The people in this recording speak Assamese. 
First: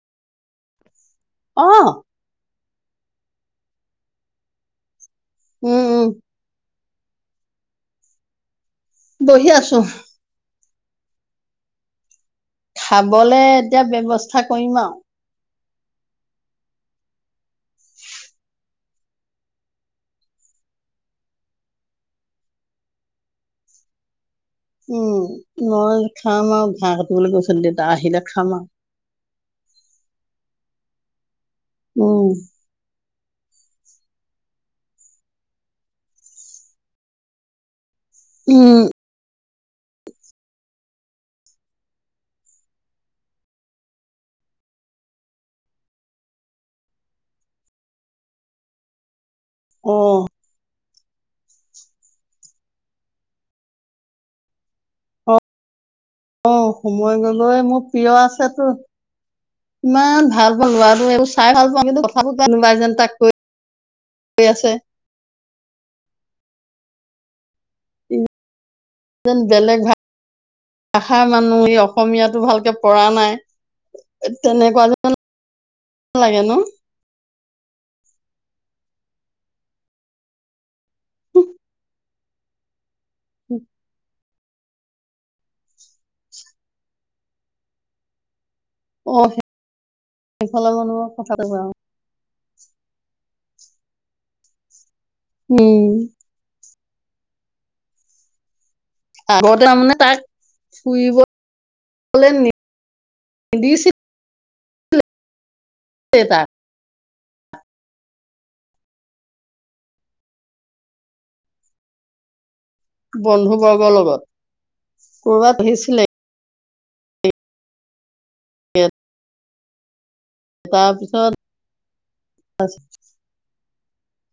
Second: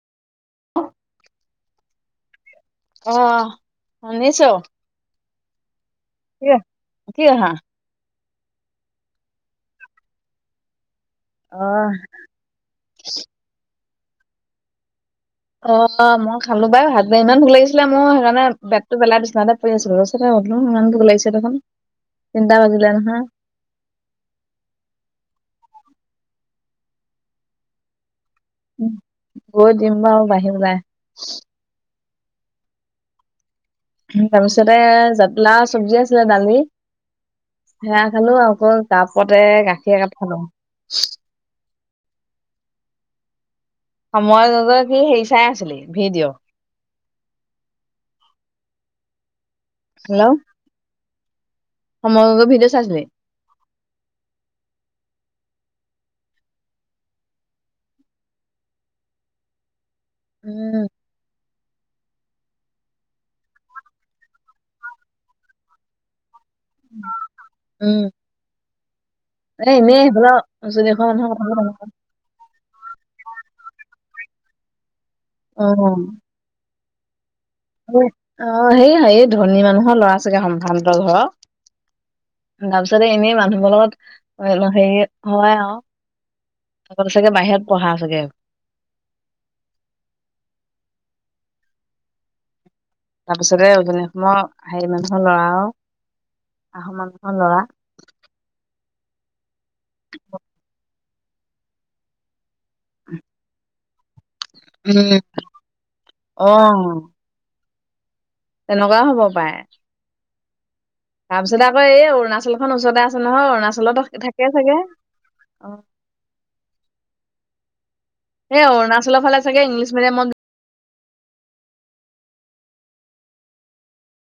অ। অ ভালে শুনিছোঁ। উম উম। কিয় কিয় আহা। বহি আছোঁ। অ। খাবলে এতিয়া ব্যৱস্থা কৰিম আৰু। অ মই খালোঁ বাই ইমান ভোগ লাগিছিলে মোৰ সেইকাৰণে বেগটো পেলাই বিছনাতে। ইমান দুখ লাগিছে দেখোন, তিনটা বাজিলে নহয়, উম মই খাম আৰু বাঁহ কাটিবলৈ গৈছিল দেউতা আহিলে খাম আৰু। গৈ দিম বাও আহি পেলাই। উম। তাৰপিছতে জাতি লাউ চব্জি আছিলে দালি। সেৱা খালোঁ আকৌ উম কাপতে গাখীৰ একাপ খালোঁ। সময় কি হেৰি চাই আছিলি ভিডিঅ' উম। হেল্ল' সময় গগৈৰ ভিডিঅ' চাইছিলি? অ। অ সময় গগৈ মোৰ প্ৰিয় আছেতো, ইমান। ভাল পাওঁ, উম লৰাটো এইবোৰ চাই ভাল পাওঁ, কিন্তু কথাবোৰ কনোবা যেন তাক কৈ আছে। উম। ই যেন এ বেলেগ ভা এনেই সেইফালৰ চুলি ওখৰ ভাষাৰ মানুহৰ মানুহ কথা অসমীয়াটো ভালকে। পঢ়া নাই, তেনেকুৱা যেন। অ অ। লাগে ন। অ সেই ধনী মানুহৰ ল'ৰা ছাগে সম্ভ্ৰান্ত ঘৰৰ গামচা দে এনেই মানুহবোৰক। চাগে বাহিৰত পঢ়া চাগে। অ সেইফালৰ মানুহ কথা। তাৰ পিছতে উজনি অসমৰ হেৰি মানুহৰ ল'ৰা আৰু উম অসমৰ মানুহৰ ল'ৰা আগত মানে তাক ফুৰিবলৈ [unintelligible] উম', [unintelligible] অ', তেনেকুৱাও হ'ব পাৰে। তাৰ পিছত আকৌ এই অৰুণাচলত খনৰ ওচৰতে আছে নহয়। বন্ধু বৰ্গৰ অৰুণাচলটো লগত থাকেই চাগে কৰ'বাত অ, আহিছিলে সেই অৰুণাচলৰ ফালে চাগে ইংলিছ মিডিয়ামত তাৰ পিছত [unintelligible]